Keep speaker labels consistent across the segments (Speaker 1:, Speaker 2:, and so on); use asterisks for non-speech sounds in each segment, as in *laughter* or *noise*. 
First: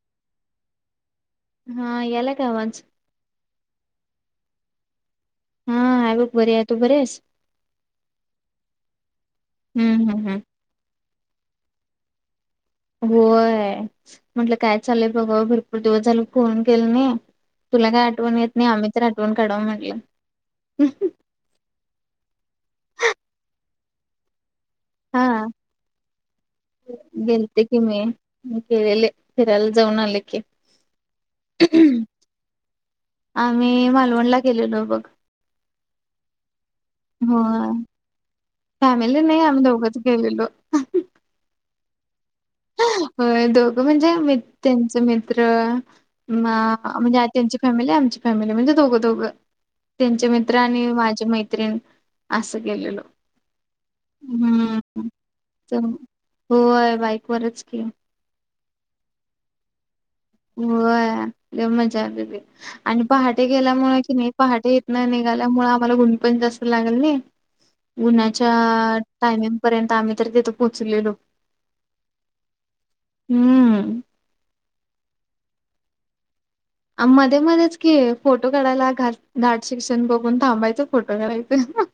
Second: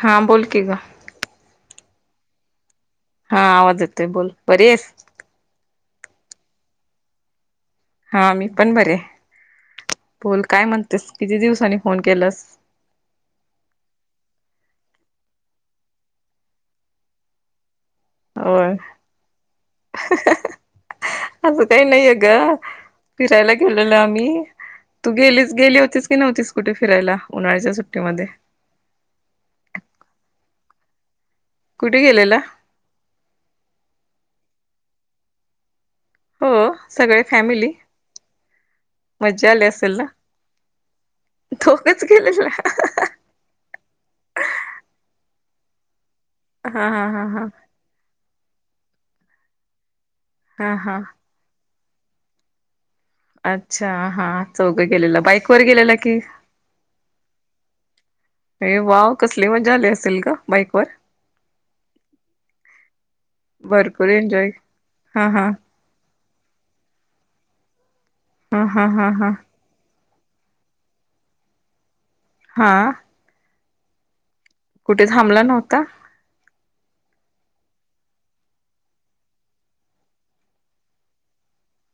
Speaker 1: हा बोल की ग.
Speaker 2: हा आला की आवाज
Speaker 1: हा आवाज येतोय बोल बरी आहेस
Speaker 2: हा आहे बघ बरी आहेस तू बरी आहेस.
Speaker 1: हा आम्ही पण बरे
Speaker 2: हम्म हम्म हम्म
Speaker 1: बोल काय म्हणतेस किती दिवसांनी फोन केलास.
Speaker 2: होय म्हटलं काय चाललय बघाव भरपूर दिवस झाल फोन केल नाही. तुला काय आठवण येत नाही
Speaker 1: होय
Speaker 2: आम्ही तर आठवण काढावं म्हटलं
Speaker 1: असं काही नाहीये ग फिरायला गेलेलो आम्ही तू
Speaker 2: ह. हा
Speaker 1: गेलीच गेली होतीस की नव्हतीस कुठे फिरायला
Speaker 2: गेलते
Speaker 1: उन्हाळ्याच्या
Speaker 2: की मी
Speaker 1: सुट्टीमध्ये
Speaker 2: गेलेले फिरायला जाऊन आले की
Speaker 1: कुठे गेलेला
Speaker 2: आम्ही मालवणला गेलेलो बघ.
Speaker 1: हो. सगळे
Speaker 2: हो
Speaker 1: फॅमिली
Speaker 2: फॅमिली नाही
Speaker 1: मज्जा
Speaker 2: आम्ही
Speaker 1: आली असेल
Speaker 2: दोघंच
Speaker 1: ना.
Speaker 2: गेलेलो
Speaker 1: *unintelligible*
Speaker 2: होय दोघं म्हणजे मि त्यांचे मित्र म
Speaker 1: हा हा
Speaker 2: म्हणजे आ
Speaker 1: हा हा
Speaker 2: त्यांची फॅमिली आमची फॅमिली म्हणजे दोघं दोघं. त्यांचे मित्र
Speaker 1: हा
Speaker 2: आणि
Speaker 1: हा
Speaker 2: माझी मैत्रिण असं गेलेलो.
Speaker 1: अच्छा हा चौघं
Speaker 2: हम्म
Speaker 1: गेलेला बाईक वर गेलेला कि
Speaker 2: ओके.
Speaker 1: अरे वाव कसली मजा आली असेल. ग बाईक वर
Speaker 2: होय मजा आली की आणि पहाटे गेल्यामुळे
Speaker 1: भरपूर
Speaker 2: की नाही
Speaker 1: एन्जॉय
Speaker 2: पहाटे इथन निघालो.
Speaker 1: हा हा
Speaker 2: निघाल्यामुळे आम्हाला ऊन पण जास्त लागल नाही. उन्ह्हाच्या
Speaker 1: हा हा हा हा
Speaker 2: टायमिंग पर्यंत आम्ही तर तिथे पोचलेलो.
Speaker 1: हा.
Speaker 2: *unintelligible*
Speaker 1: कुठे थांबला नव्हता?
Speaker 2: मध्ये मध्येच कि फोटो काढायला घ धाट शिक्षण बघून थांबायच फोटो काढयचो.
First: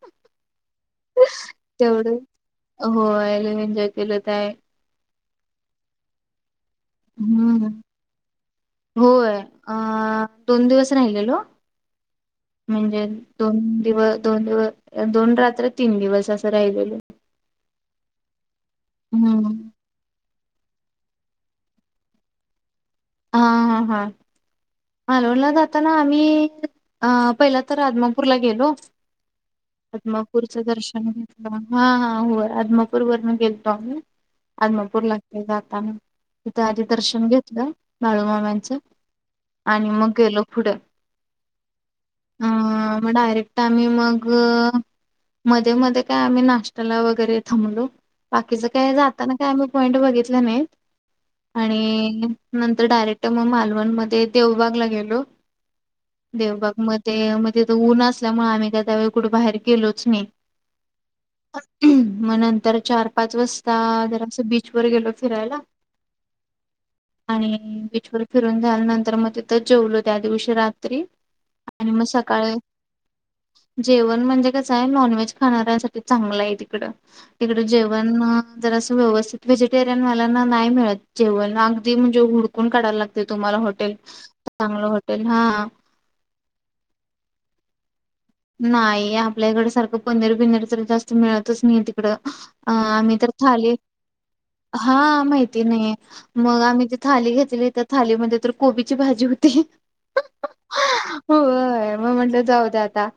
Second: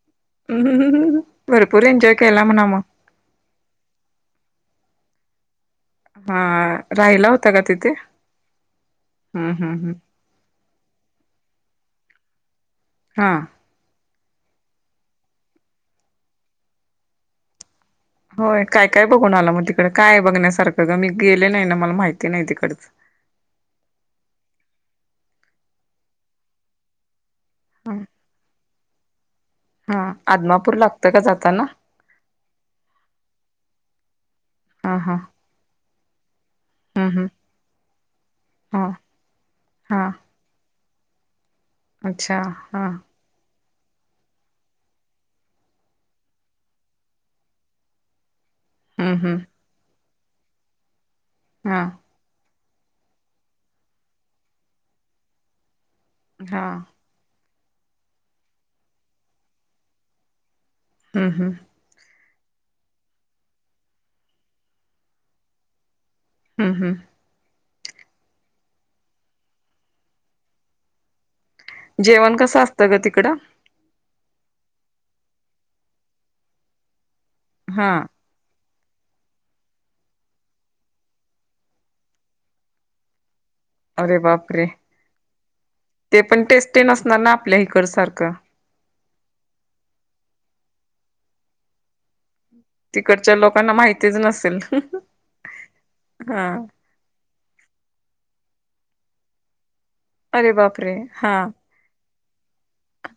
Speaker 1: हम्म. भरपूर एन्जॉय
Speaker 2: तेवढं
Speaker 1: केला म्हणा मग
Speaker 2: हो लई एन्जॉय केलं तर आहे.
Speaker 1: हा राहिला होता का
Speaker 2: हम्म
Speaker 1: तिथे?
Speaker 2: होय
Speaker 1: हम्म हम्म
Speaker 2: अ
Speaker 1: हम्म
Speaker 2: दोन दिवस राहिलेलो. म्हणजे
Speaker 1: हा
Speaker 2: दोन दिवस दोन दिव दोन रात्र तीन दिवस असं राहिलेलं.
Speaker 1: होय काय काय बघून आला मग तिकड काय बघण्यासारखं ग मी गेले नाही ना मला माहिती नाही तिकडच.
Speaker 2: हा हा हा मालवडला जाताना आम्ही अ पहिला तर
Speaker 1: हा
Speaker 2: आदमापूरला गेलो.
Speaker 1: हा.
Speaker 2: अद्मापूरचं
Speaker 1: आदमापूर लागतं
Speaker 2: दर्शन
Speaker 1: का
Speaker 2: घेतलं
Speaker 1: जाताना
Speaker 2: हाा होय अदमापूर वरून गेलतो आम्ही
Speaker 1: हा
Speaker 2: अदमपूर
Speaker 1: हा
Speaker 2: लाक जातना तिथे आधी
Speaker 1: हम्म
Speaker 2: दर्शन
Speaker 1: हम्म
Speaker 2: घेतलं बाळूमाम्यांचं
Speaker 1: हा
Speaker 2: आणि
Speaker 1: हा
Speaker 2: मग गेलो पुढे
Speaker 1: अच्छा हा.
Speaker 2: आमही मग मध्ये मध्ये काय आम्ही नाश्त्याला वगैरे थांबलो. बाकीचं काय
Speaker 1: हम्म
Speaker 2: जाताना
Speaker 1: हम्म
Speaker 2: काय आम्ही पॉइंट बघितलं नाहीत
Speaker 1: हा
Speaker 2: आणि नंतर डायरेक्ट मग मालवण मध्ये देवबागला गेलो.
Speaker 1: हा
Speaker 2: देवबाग मध्ये म तिथे ऊन असल्यामुळे आम्ही का त्यावेळी कुठे बाहेर गेलोच नाही.
Speaker 1: हम्म हम्म.
Speaker 2: मग नंतर चार पाच वाजता जरा असं बीच वर गेलो फिरायला.
Speaker 1: हम्म हम्म.
Speaker 2: आणि बीचवर फिरून झाल्यानंतर मग तिथंच जेवलो त्या दिवशी रात्री. आणि मग
Speaker 1: जेवण
Speaker 2: सकाळी
Speaker 1: कसं असतं ग तिकडं
Speaker 2: जेवण म्हणजे आहे नॉनव्हेज खाणाऱ्यासाठी चांगलं आहे तिकड तिकड
Speaker 1: हा
Speaker 2: जेवण जर असं व्यवस्थित व्हेजिटेरियन वाल्यांना नाही मिळत जेवण अगदी म्हणजे हुडकून काढायला लागतय. तुम्हाला हॉटेल
Speaker 1: अरे बापरे
Speaker 2: चांगलं हॉटेल हा
Speaker 1: पण टेस्टी ते नसणार ना आपल्या इकड सारखं.
Speaker 2: नाही आपल्या इकड सारखं पनीर बिनीर तर जास्त मिळतच नाही तिकडं. अ आम्ही तर
Speaker 1: तिकडच्या लोकांना
Speaker 2: थाली
Speaker 1: माहितीच नसेल
Speaker 2: हा माहिती नाही
Speaker 1: हा
Speaker 2: मग आम्ही ती थाली घेत थालीमध्ये तर कोबीची भाजी होती.
Speaker 1: अरे बापरे हा.
Speaker 2: होय मग म्हटलं जाऊ द्या आता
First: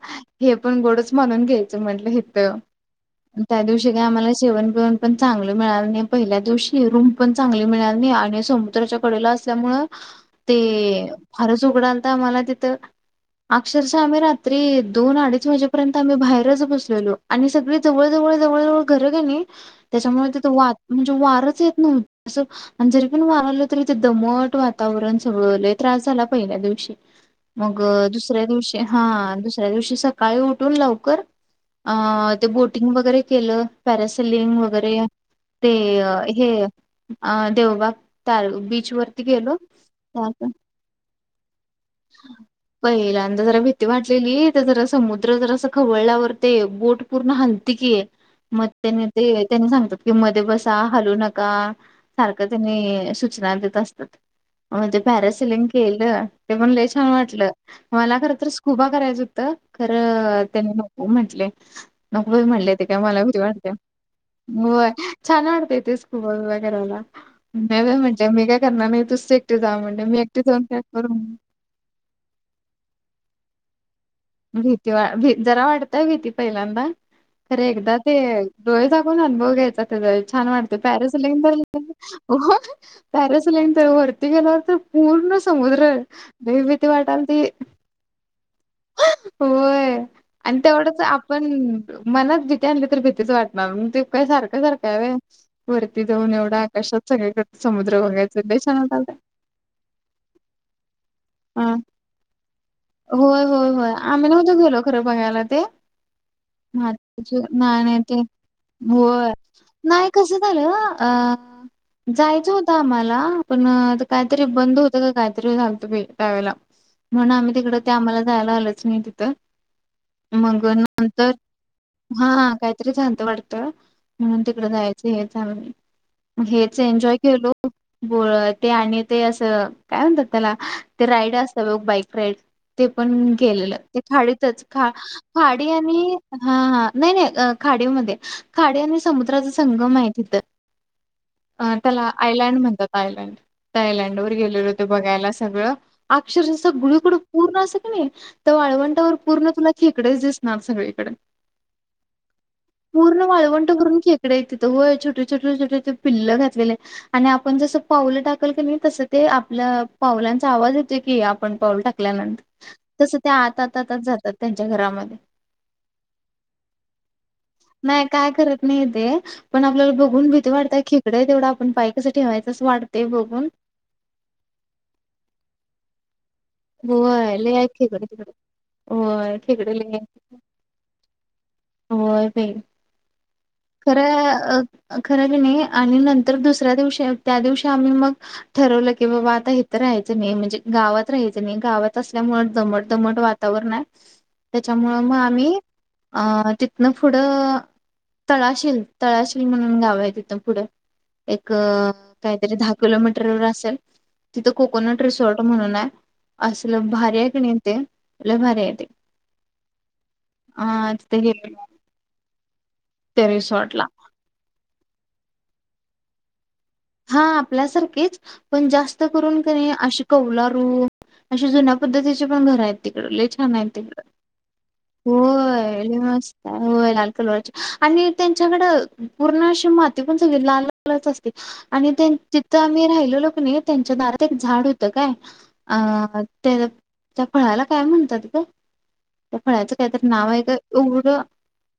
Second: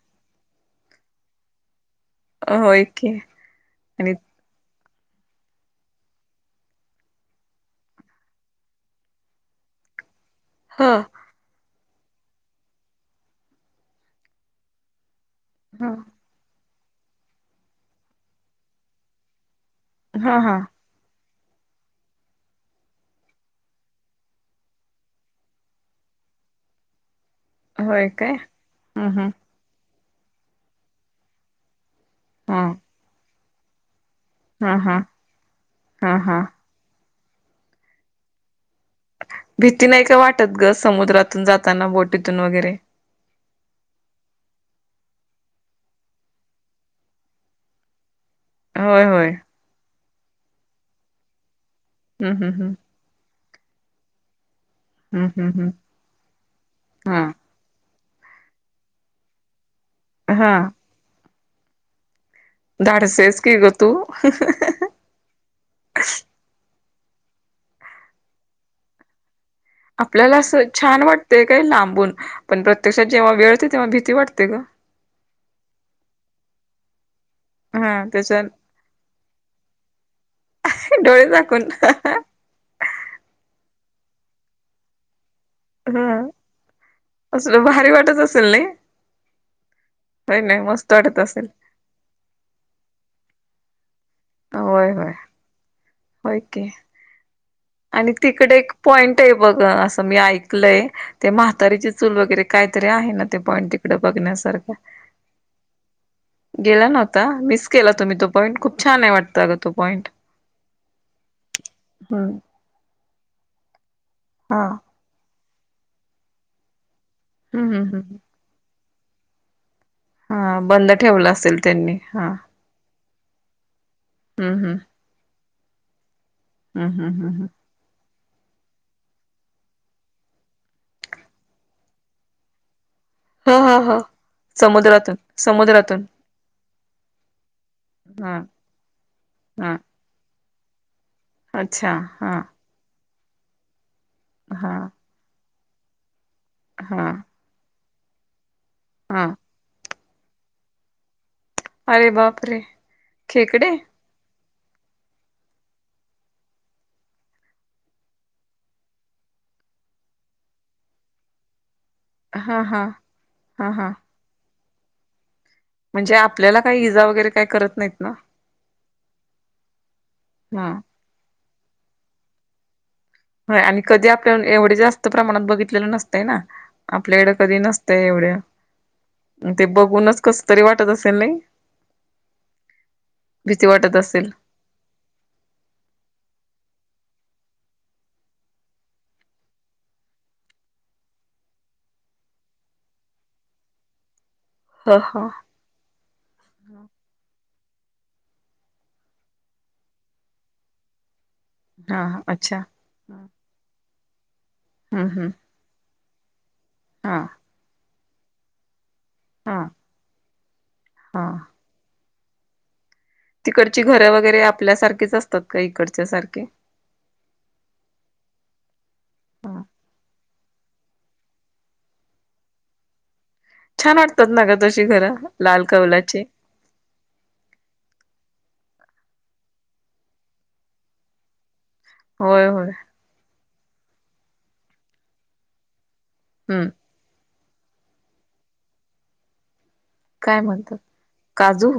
Speaker 2: हे पण गोडच माणून घ्यायचं म्हंटलं हित
Speaker 1: होय की
Speaker 2: त्या दिवशी काय
Speaker 1: आणि
Speaker 2: आम्हाला जेवण बिवन पण चांगल मिळाणार नाही पहिल्या दिवशी रूम पण चांगली मिळाणार नाही आणि समुद्राच्या कडेला असल्यामुळ ते
Speaker 1: ह
Speaker 2: फारच उघडाल त आम्हाला तिथ अक्षरश आम्ही रात्री दोन अडीच वाजे
Speaker 1: ह
Speaker 2: पर्यंत आम्ही बाहेरच बसलेलो आणि सग जवळ जवळ जवळ जवळ घर कनी त्याच्यामुळे
Speaker 1: हा
Speaker 2: तिथं
Speaker 1: हा
Speaker 2: वार म्हणजे वार वारा जरी पण वाारलं तरी दमट वातावरण सगळ त्रास झाला पहिले. ल्या दिवशी. मग
Speaker 1: होय काय
Speaker 2: दुसऱ्या दिवशी
Speaker 1: हम्म
Speaker 2: हा दुसऱ्या दिवशी सकाळी उठून लवकर अ ते
Speaker 1: हम्म
Speaker 2: बोटिंग वगैरे केलं पॅरेस लिंग
Speaker 1: हा हा हा
Speaker 2: वगैरे ते अ
Speaker 1: हा हा
Speaker 2: हे देवबाग ताल बी च वरती गेलो
Speaker 1: भीती नाही का
Speaker 2: त्यात
Speaker 1: वाटत ग समुद्रातून जाताना बोटीतून वगैरे
Speaker 2: पहिल्यां जरा भीती वाटलेली जरा समुद्र जर अस खवळल्यावर ते बोट पूर्ण हलती की. मग
Speaker 1: होय
Speaker 2: त्यांनी
Speaker 1: होय
Speaker 2: ते त्यांनी सांगतात की मध्ये बसा हलू नका
Speaker 1: हम्म
Speaker 2: सारखं
Speaker 1: हम्म हम्म
Speaker 2: त्यांनी सूचना देत असतात म्हणजे
Speaker 1: हम्म हम्म
Speaker 2: पॅरासिलिंग
Speaker 1: हम्म
Speaker 2: केलं ते पण लई छान
Speaker 1: हा
Speaker 2: वाटलं मला खरंतर स्कुबा करायचं होत, खरं
Speaker 1: हा
Speaker 2: त्यानी नको म्हटले.. नक म्हणलेयेते काय मला कुी
Speaker 1: धाडसेस की ग
Speaker 2: वाटते
Speaker 1: तू
Speaker 2: छान वाटते य तेे स्कूल करायला. म म म्हणजा मी काय करणार नाही तुस.
Speaker 1: आपल्याला असं छान वाटतय काही लांबून पण प्रत्यक्षात जेव्हा वेळते तेव्हा भी.
Speaker 2: भीती वा भी जरा वाढतय भीती पहिल्यांदा. खरे एकदा
Speaker 1: हा
Speaker 2: ते
Speaker 1: त्याच्या
Speaker 2: डोळे सागून अनुभव घ्यायचा ते छान वाटते
Speaker 1: डोळे
Speaker 2: पॅरेसलान.
Speaker 1: झाकून
Speaker 2: पॅरासिलाईन तर वरती गेल्यावर तर पूर्ण. समुद्र
Speaker 1: ह
Speaker 2: भ भीती वाटाल ती
Speaker 1: असलं भारी वाटत असेल नाही
Speaker 2: होय
Speaker 1: होय
Speaker 2: आणि
Speaker 1: नाही मस्त
Speaker 2: तेवढंच
Speaker 1: वाटत
Speaker 2: आपण
Speaker 1: असेल
Speaker 2: मनाच जिथे आणली तर भीतीच वाटते. मग मग ते काय सारखं सारखं
Speaker 1: होय होय
Speaker 2: आहे वरती जाऊन
Speaker 1: होय
Speaker 2: एवढं
Speaker 1: की
Speaker 2: आकाशात सगळे कर.
Speaker 1: आणि तिकडे एक पॉइंट आहे बघ असं मी ऐकलंय ते म्हातारीची चूल वगैरे काय. कातरी आहे ना ते.
Speaker 2: हो
Speaker 1: पॉईंट
Speaker 2: होय
Speaker 1: तिकडे
Speaker 2: आम्ही नव्हतं
Speaker 1: बघण्यासारखं
Speaker 2: गेलो खरं बघायला ते.
Speaker 1: गेला नव्हता
Speaker 2: नाही
Speaker 1: मिस केला
Speaker 2: नाही ते
Speaker 1: तुम्ही तो पॉईंट खूप छान
Speaker 2: हो
Speaker 1: आहे वाटतं अगं तो पॉईंट
Speaker 2: नाही कस झालं. अ
Speaker 1: हम्म
Speaker 2: जायचं होत. मला पण आता काहीतरी
Speaker 1: हा
Speaker 2: बंद होतं का काहीतरी सांगतो मी त्यावेळेला. म्हणून आम्ही
Speaker 1: हम्म
Speaker 2: तिकड
Speaker 1: हम्म
Speaker 2: ते
Speaker 1: हम्म
Speaker 2: आम्हाला जायला आलच नाही तिथं
Speaker 1: हा
Speaker 2: मग
Speaker 1: बंद
Speaker 2: नंतर.
Speaker 1: ठेवला असेल त्यांनी
Speaker 2: हा काहीतरी लत वाटतं म्हणून
Speaker 1: हम्म
Speaker 2: तिकड
Speaker 1: हम्म
Speaker 2: जायचं हे. हेच
Speaker 1: हम्म
Speaker 2: एन्जॉय
Speaker 1: हम्म हम्म
Speaker 2: केल. बोळ ते आणि ते असं काय म्हणतात त्याला ते राईड असत बघ बाईक राईड ते.
Speaker 1: हा हा हा
Speaker 2: के खाडीतच ख
Speaker 1: समुद्रातून
Speaker 2: खाडी
Speaker 1: समुद्रातून
Speaker 2: आणि ह नाही नाही खाडी.
Speaker 1: हा
Speaker 2: खाडे आणि समुद्राचा
Speaker 1: हा
Speaker 2: संगम आहे तिथं अ
Speaker 1: अच्छा
Speaker 2: त्याला
Speaker 1: हा
Speaker 2: आयलँड म्हणतात. तायलंड तायलंड वर गेलेले
Speaker 1: हा
Speaker 2: होते बघायला सगळं अक्षरश असं
Speaker 1: हा
Speaker 2: गुडकुड पूर्ण अस. तर वाळवंटावर
Speaker 1: हा
Speaker 2: पूर्ण तुला खेकडेच दिसणार सगळीकडे.
Speaker 1: अरे बापरे
Speaker 2: पूर्ण
Speaker 1: खेकडे
Speaker 2: माळवंट करून खेकड्या त छोटे छोट छटे पिल्ल घातलेले आणि आपण जस पावलं टाकल क तस ते आप. पावलांचा आवाज होत की आपण पाऊल टाक
Speaker 1: हा हा
Speaker 2: ल्यानंतर तस त्या
Speaker 1: हा हा
Speaker 2: आताच जातात त्यांच्या घरामध्ये
Speaker 1: म्हणजे आपल्याला काही इजा वगैरे काय करत नाहीत
Speaker 2: नाही
Speaker 1: ना
Speaker 2: काय करत नाही ते पण आपल्याला बघून भ
Speaker 1: हा
Speaker 2: वाटतय खेगड तेवढं आपण पाईसाठी हवाय तसं वा
Speaker 1: ह आणि कधी आपल्या एवढे जास्त प्रमाणात बघितलेलं नसत. ना आपल्याकडें
Speaker 2: होय लय
Speaker 1: कधी
Speaker 2: आहेत
Speaker 1: नसत
Speaker 2: खेकडे तिकडं.
Speaker 1: एवढं.
Speaker 2: होय
Speaker 1: ते
Speaker 2: खेकडे
Speaker 1: बघूनच कस तरी वाटत असेल नाही.
Speaker 2: होय बाई
Speaker 1: भीती वाटत असेल
Speaker 2: खरं खर ल नाही आणि नंतर दुसऱ्या दिवशी. त्या दिवशी आम्ही मग ठरवलं क आता इथ राहायच म्हणजे गावात राहाय गाात. ल्यामुळे दमट दमट वातावरण आहे.
Speaker 1: ह
Speaker 2: त्याच्यामुळं मग
Speaker 1: ह
Speaker 2: आम्ही अ तिथनं पुढं तळाशील तळाशील म्हणून गाव आहे तिथं पुढे. एक
Speaker 1: हा
Speaker 2: काहीतरी
Speaker 1: अच्छा
Speaker 2: दहा किलोमीटरवर असेल. तिथं कोकोनट
Speaker 1: हम्म हम्म
Speaker 2: रिसॉर्ट म्हणून आहे. असल
Speaker 1: हा
Speaker 2: भारी आहे क नाही येत भारी येत.
Speaker 1: हा
Speaker 2: अाज ते
Speaker 1: हा
Speaker 2: हे.
Speaker 1: तिकडची घरं वगैरे आपल्यासारखीच असतात का इकडच्या सारखे.
Speaker 2: हा आपल्यासारखेच पण जास्त करून
Speaker 1: हा.
Speaker 2: अ कवल अ जुन्या पद्धतीचे पण घर आहेत तिकड.
Speaker 1: छान वाडतात नगद.
Speaker 2: होय मस्त होय लाल कलोची आणि त्यांच्याकडं. पूर्ण अशी माती पण सगळी लाललच असते. आणि
Speaker 1: होय
Speaker 2: तिथं
Speaker 1: होय
Speaker 2: आम्ही राहिलो लोक नाही त्यांच्या दारात एक झाड होतं काय अ. त्या
Speaker 1: हम्म
Speaker 2: त्या फळाला काय म्हणतात का त्या फळच त्यात
Speaker 1: काय म्हणतात
Speaker 2: नावागढं
Speaker 1: काजू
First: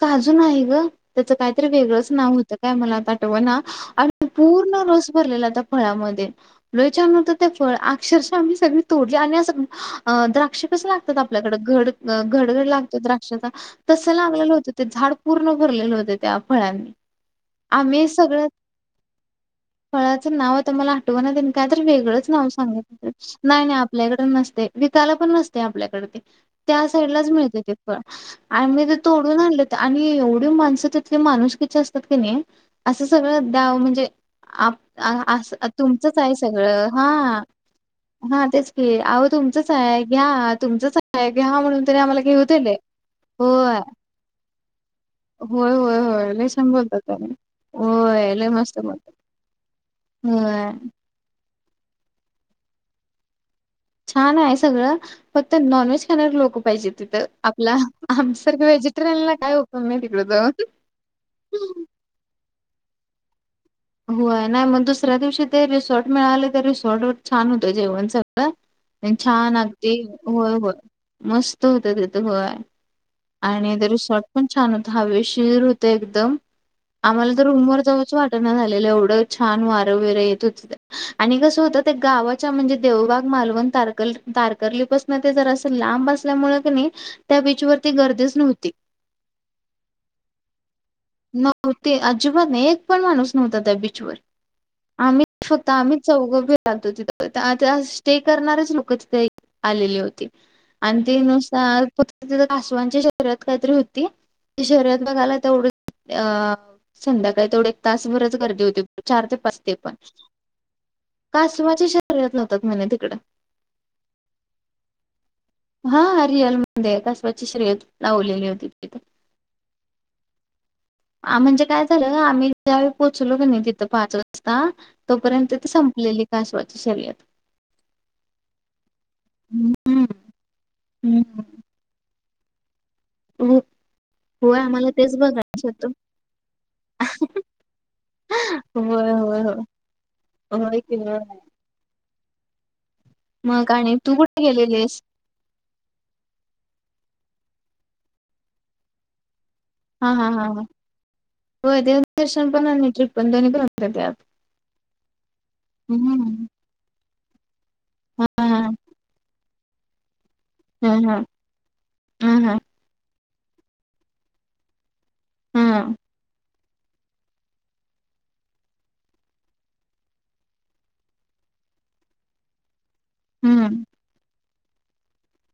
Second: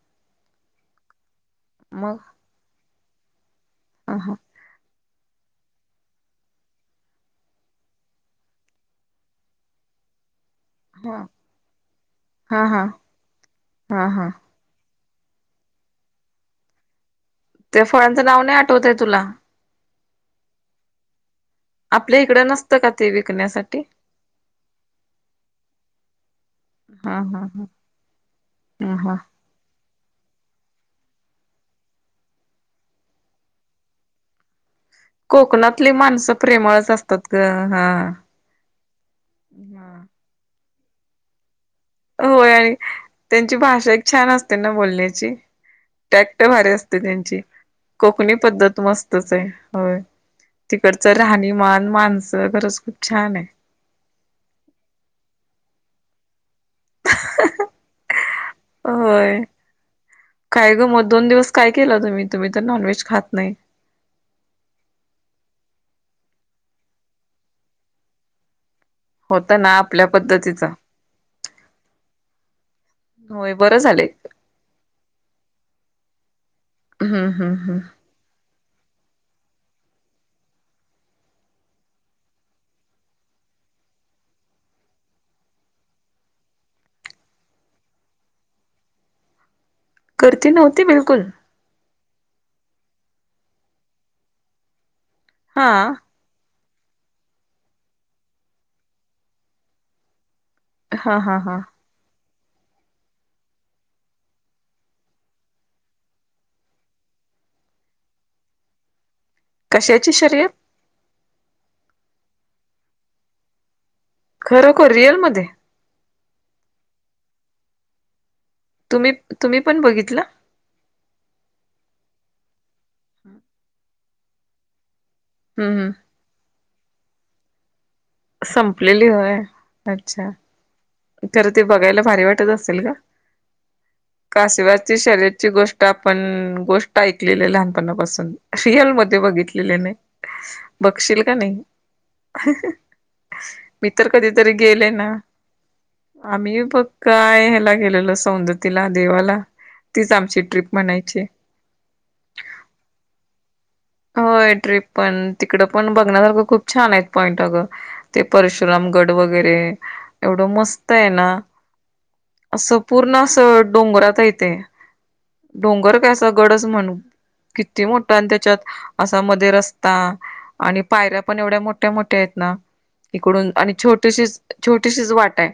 Speaker 2: काजून आहे ग त्याचं काहीतरी वेगळंच
Speaker 1: मग
Speaker 2: नाव होतं काय मला आता आठव ना
Speaker 1: ह
Speaker 2: आणि
Speaker 1: हा
Speaker 2: पूर्ण रस भर त्या फळामध्ये लोच्यात ते फळ अक्षरश आम्ही सग तोडली आणि अस दक्ष कस
Speaker 1: हा
Speaker 2: लागतात
Speaker 1: हा
Speaker 2: आपल्याकडेडडड
Speaker 1: हा
Speaker 2: लागतो द्राक्षाचा
Speaker 1: हा
Speaker 2: तसं
Speaker 1: हा
Speaker 2: लागलेलं होतं ते झाड पूर्ण भरलेले होते त्या फळांनी
Speaker 1: त्या
Speaker 2: आम्ही
Speaker 1: फळांचं
Speaker 2: सगळं
Speaker 1: नाव नाही आठवतय तुला
Speaker 2: फळाचं नाव तुमला आठव ना काय तर
Speaker 1: आपल्या
Speaker 2: वेगळंच
Speaker 1: इकडं
Speaker 2: नाव
Speaker 1: नसतं
Speaker 2: सांगा
Speaker 1: का ते
Speaker 2: नाही नाही
Speaker 1: विकण्यासाठी
Speaker 2: आपल्याकडे नसते विकाला पण नसते आपल्याकडे ते त्या साईड
Speaker 1: हा
Speaker 2: लाच
Speaker 1: हा
Speaker 2: मिळत ते फ आणि मग
Speaker 1: हा
Speaker 2: ते
Speaker 1: हा
Speaker 2: तोडून आणलं आणि की एवढी माणसं तिथली माणुस किचे असतात की नाही असं सगळं द्या म्हणजे अ अस
Speaker 1: कोकणातली
Speaker 2: तुमचंच
Speaker 1: माणसं
Speaker 2: आहे सगळं
Speaker 1: प्रेमळच
Speaker 2: हा
Speaker 1: असतात ग हा
Speaker 2: हा तेच क अहो तुमचंच
Speaker 1: हा
Speaker 2: आहे घ्या तुमचच आहे घ्या म्हणून तरी आम्हाला घेऊ
Speaker 1: होय
Speaker 2: दिले
Speaker 1: आणि त्यांची
Speaker 2: होय
Speaker 1: भाषा एक छान असते ना बोलण्याची
Speaker 2: होय
Speaker 1: टॅक्ट भारी असते त्यांची
Speaker 2: हो
Speaker 1: पद्त मस्तच आहे हो
Speaker 2: होय
Speaker 1: तिकडच राहणी मन माणसं खरंच खूप छान आहे
Speaker 2: छान आहे सगळं फक्त नॉन व्हेज खाणार लोक पाहिजे तिथं आपला आसारख व्हेजिटेरियन ला
Speaker 1: होय
Speaker 2: काय होकम नाही तिकड जा
Speaker 1: काय ग मग दोन दिवस काय केला तुम्ही तुम्ही तर नॉनव्हेज खात नाही
Speaker 2: होय नाही मग दुसऱ्या दिवशी ते रिसॉर्ट मिळाले तर रिसॉर्ट व छान होतं जेवण सगळं छान
Speaker 1: होता ना
Speaker 2: अगदी
Speaker 1: आपल्या
Speaker 2: होय
Speaker 1: पद्धतीचा
Speaker 2: होय मस्त होत तिथ होय
Speaker 1: होय
Speaker 2: आणि
Speaker 1: बरं झालंय
Speaker 2: रिसॉर्ट पण छान होत हवे शिर होते एकदम
Speaker 1: हम्म
Speaker 2: आम्हाला तर
Speaker 1: हम्म हम्म
Speaker 2: रूमवर जावचं वाटेल एवढ छान वार वरे येत हो आणि कस होत ते गावाच्या म्हणजे देग ल्या त्या ब ग *unintelligible*
Speaker 1: करती नव्हती बिलकुल
Speaker 2: ते अजिबात नाही एक पण माणूस नव्हता त्या बीचवर आम्ही
Speaker 1: हा
Speaker 2: फक्त आम्हीच चौ ज तिथ आ स्टे करणारच लोक तिथे आलेली होती आणि
Speaker 1: हा
Speaker 2: ते
Speaker 1: हा हा
Speaker 2: नुसार तिथ कासवांच्या शरीरात काहीतरी होती शरीरात बघाला तेवढं अ संध्याकाळी तेवढ एक तासभर गर्दी होती चार ते पाच ते पण
Speaker 1: कशाची शर्यत
Speaker 2: कासमाची शरीरात नव्हतात म्हणे तिकडं
Speaker 1: खरो खर रिअलमध्येध्ये
Speaker 2: हा रिअल म्हण कसवाची श्रेयत लावलेली होती तिथे
Speaker 1: ुम्ही तुम्ही पण बघितलं
Speaker 2: म्हणजे काय झालं आम्ही ज्यावेळी पोहोचलो
Speaker 1: हम्म
Speaker 2: क नाही तिथं पाच वाजता तोपर्यंत त
Speaker 1: हम्म
Speaker 2: संपलेली कासवाची शर्यत
Speaker 1: संपलेली होय
Speaker 2: हम्म
Speaker 1: अच्छा तर ते बघायला भारी वाटत असेल का
Speaker 2: व
Speaker 1: काशिवाची शर्यची गोष्ट आपण गोष्ट ऐकलेली लहानपणापासून रियल म
Speaker 2: होय होय होय.
Speaker 1: बघितले
Speaker 2: होय की होय.
Speaker 1: बघशील का नाही
Speaker 2: मग
Speaker 1: मी
Speaker 2: आणि
Speaker 1: तर
Speaker 2: तू कुठे
Speaker 1: कधीतरी गेले
Speaker 2: गेलेलीस?
Speaker 1: ना आम्ही बघ काय ह्याला गेलेलो सौंदतीला देवाला
Speaker 2: हा
Speaker 1: तीच
Speaker 2: हा
Speaker 1: आमची
Speaker 2: हा ह
Speaker 1: ट्रिप म्हणायची
Speaker 2: होय तेव दर्शन पण ट्रीप पण दोनी ब
Speaker 1: होय ट्रीप पण तिकड पण बघण्यासारखं
Speaker 2: हम्म.
Speaker 1: खूप छान आहेत पॉइंट अगं ते
Speaker 2: हा हा.
Speaker 1: परशुराम गड वगैरे एवढं
Speaker 2: हा
Speaker 1: मस्त आहे
Speaker 2: हा.
Speaker 1: ना
Speaker 2: हा हा.
Speaker 1: असं पूर्ण असं डोंगरात य तेे
Speaker 2: हा.
Speaker 1: डोंगर कसा गडच म्हण किती मोठा आणि त्याच्यात असा म रस्ता आणि पायऱ्या पण एवढ्या मोठ्या मोठ्या आहेत ना. इकडून आणि
Speaker 2: हम्म.
Speaker 1: छोटीशी छोटीशीच वाट आहे,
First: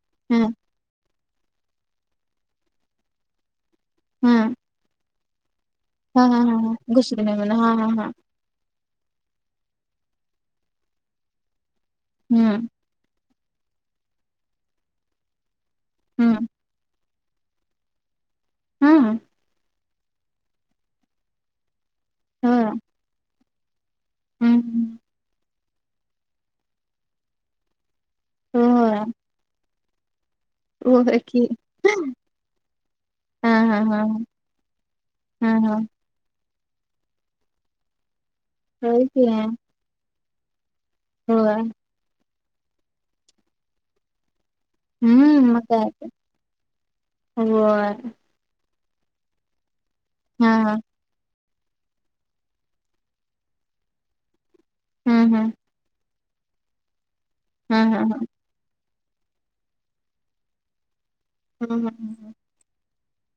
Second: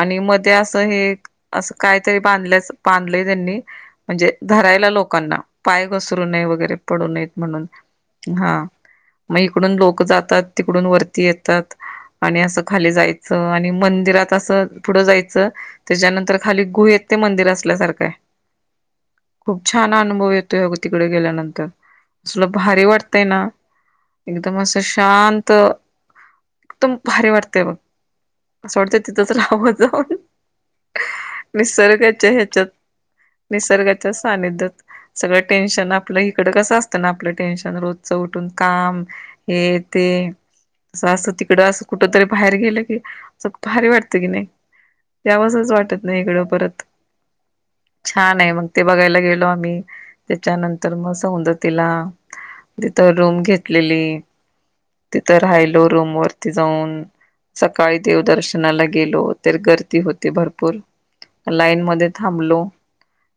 Speaker 1: आणि
Speaker 2: हा
Speaker 1: मध्ये असं हे असं कायतरी बांधल्याच बांधलं त्यांनी म्हणजे
Speaker 2: हा.
Speaker 1: धरायला लोकांना पाय
Speaker 2: हा हा
Speaker 1: घसरूये
Speaker 2: हा हा.
Speaker 1: वगैरे पडू
Speaker 2: घुसली
Speaker 1: नयेत.
Speaker 2: नाही
Speaker 1: म्हणून
Speaker 2: हा हा हा.
Speaker 1: मग इडून लोक जातात तिकडून वरती येतात आणि
Speaker 2: हम्म.
Speaker 1: असं खाली जाय आणि मंदिरात असं पुढं जायचं त्याच्यानंतर
Speaker 2: हम्म.
Speaker 1: खाली गुहेत ते मंदिर असल्यासारखं आहे
Speaker 2: हम्म.
Speaker 1: खूप छान अनुभव येतोय अगो तिकडे गेल्यानंतर तुला
Speaker 2: होय.
Speaker 1: भारी वाटतय ना. एकदम असं
Speaker 2: हम्म.
Speaker 1: शांत एकदम भारी वाटते बघ. असं वाटतं
Speaker 2: होय.
Speaker 1: तिथंच राब जाऊन
Speaker 2: होय की.
Speaker 1: निसर्ग याच्या ह्याच्यात
Speaker 2: हा हा हा
Speaker 1: निसर्गाच्या
Speaker 2: हा.
Speaker 1: सानिध सगळं
Speaker 2: हा हा.
Speaker 1: टेन्शन आपलं इकडं कसं असतं ना आपलं टेन्शन रोजच उठून काम
Speaker 2: होय की.
Speaker 1: हे ते त असं
Speaker 2: होय.
Speaker 1: तिकडं असं कुठ तरी बाहेर गेलं की असं भारी वाटतं की नाही.
Speaker 2: हम्म मग
Speaker 1: त्यावसच
Speaker 2: काय
Speaker 1: वाटत
Speaker 2: तर.
Speaker 1: नाही इकडं परत
Speaker 2: होय.
Speaker 1: छान आहे मग ते बघायला गेलो आम्ही
Speaker 2: हा हा.
Speaker 1: त्याच्यानंतर मग सौ तिला तिथ रूम घेतलेली तिथ
Speaker 2: हम्म हम्म.
Speaker 1: रायलो रूम वर जाऊन
Speaker 2: हा
Speaker 1: सकाळी
Speaker 2: हा हा.
Speaker 1: देवदर्शनाला गेलो तर गर्दी होती भरपूर
Speaker 2: हम्म
Speaker 1: लाईन मध्ये
Speaker 2: हम्म
Speaker 1: थांबलो.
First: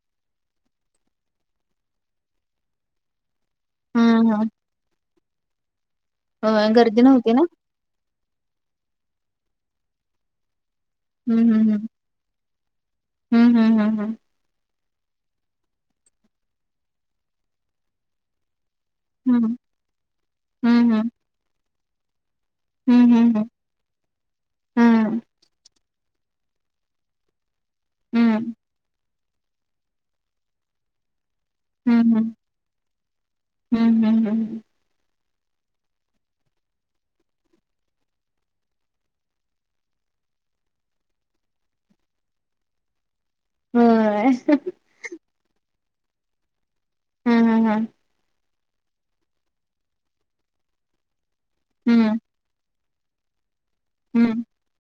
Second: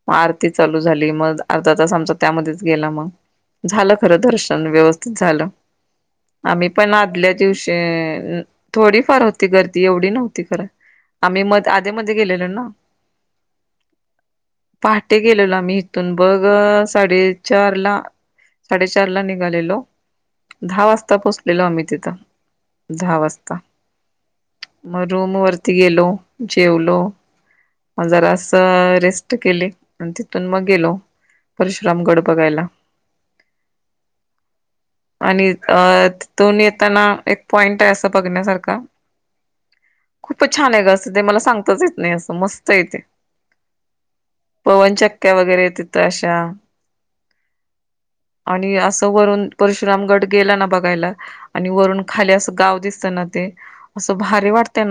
Speaker 1: मग आरती चालू झाली मग अर्धा तास आमचा त्यामध्येच गेला मग झालं खरं
Speaker 2: हम्म हम्म
Speaker 1: दर्शन व्यवस्थित झालं. आम्ही
Speaker 2: होय
Speaker 1: पण
Speaker 2: गर्दी
Speaker 1: आदल्या
Speaker 2: नव्हती ना?
Speaker 1: दिवशी थोडी फार होती गर्दी एवढी नव्हती खरं आम्ही म आधे मध्ये गेलेलो ना
Speaker 2: हम्म हम्म हम्म हम्म.
Speaker 1: पहाटे गेलेलो आम्ही इथून बघ साडेचार ला साडेचार ला
Speaker 2: हम्म
Speaker 1: निघालेलो दहा
Speaker 2: हम्म हम्म
Speaker 1: वाजता पोहोचलेलो आम्ही तिथं
Speaker 2: हम्म
Speaker 1: दहा
Speaker 2: हम्म
Speaker 1: वाजता मग
Speaker 2: हम्म
Speaker 1: रूम वरती गेलो जेवलो जरा
Speaker 2: हम्म
Speaker 1: असं रेस्ट केले आणि तिथून मग गेलो परशुराम गड
Speaker 2: हम्म
Speaker 1: बघायला.
Speaker 2: हम्म हम्म हम्म हम्.
Speaker 1: आणि अ ति दोन येताना एक पॉइंट आहे असं बघण्यासारखं खूपच छान आहे ग असं ते मला सांगताच येत नाही असं मस्त य तेे
Speaker 2: होय
Speaker 1: पवनचक्क्या वगैरे तिथं अशा
Speaker 2: हम् हम हम.
Speaker 1: आणि असं वरून परशुराम गड गेला ना बघायला, आणि वरून
Speaker 2: हम्म
Speaker 1: खाली असं गाव दिस अस
Speaker 2: हम्म
Speaker 1: भारी वाट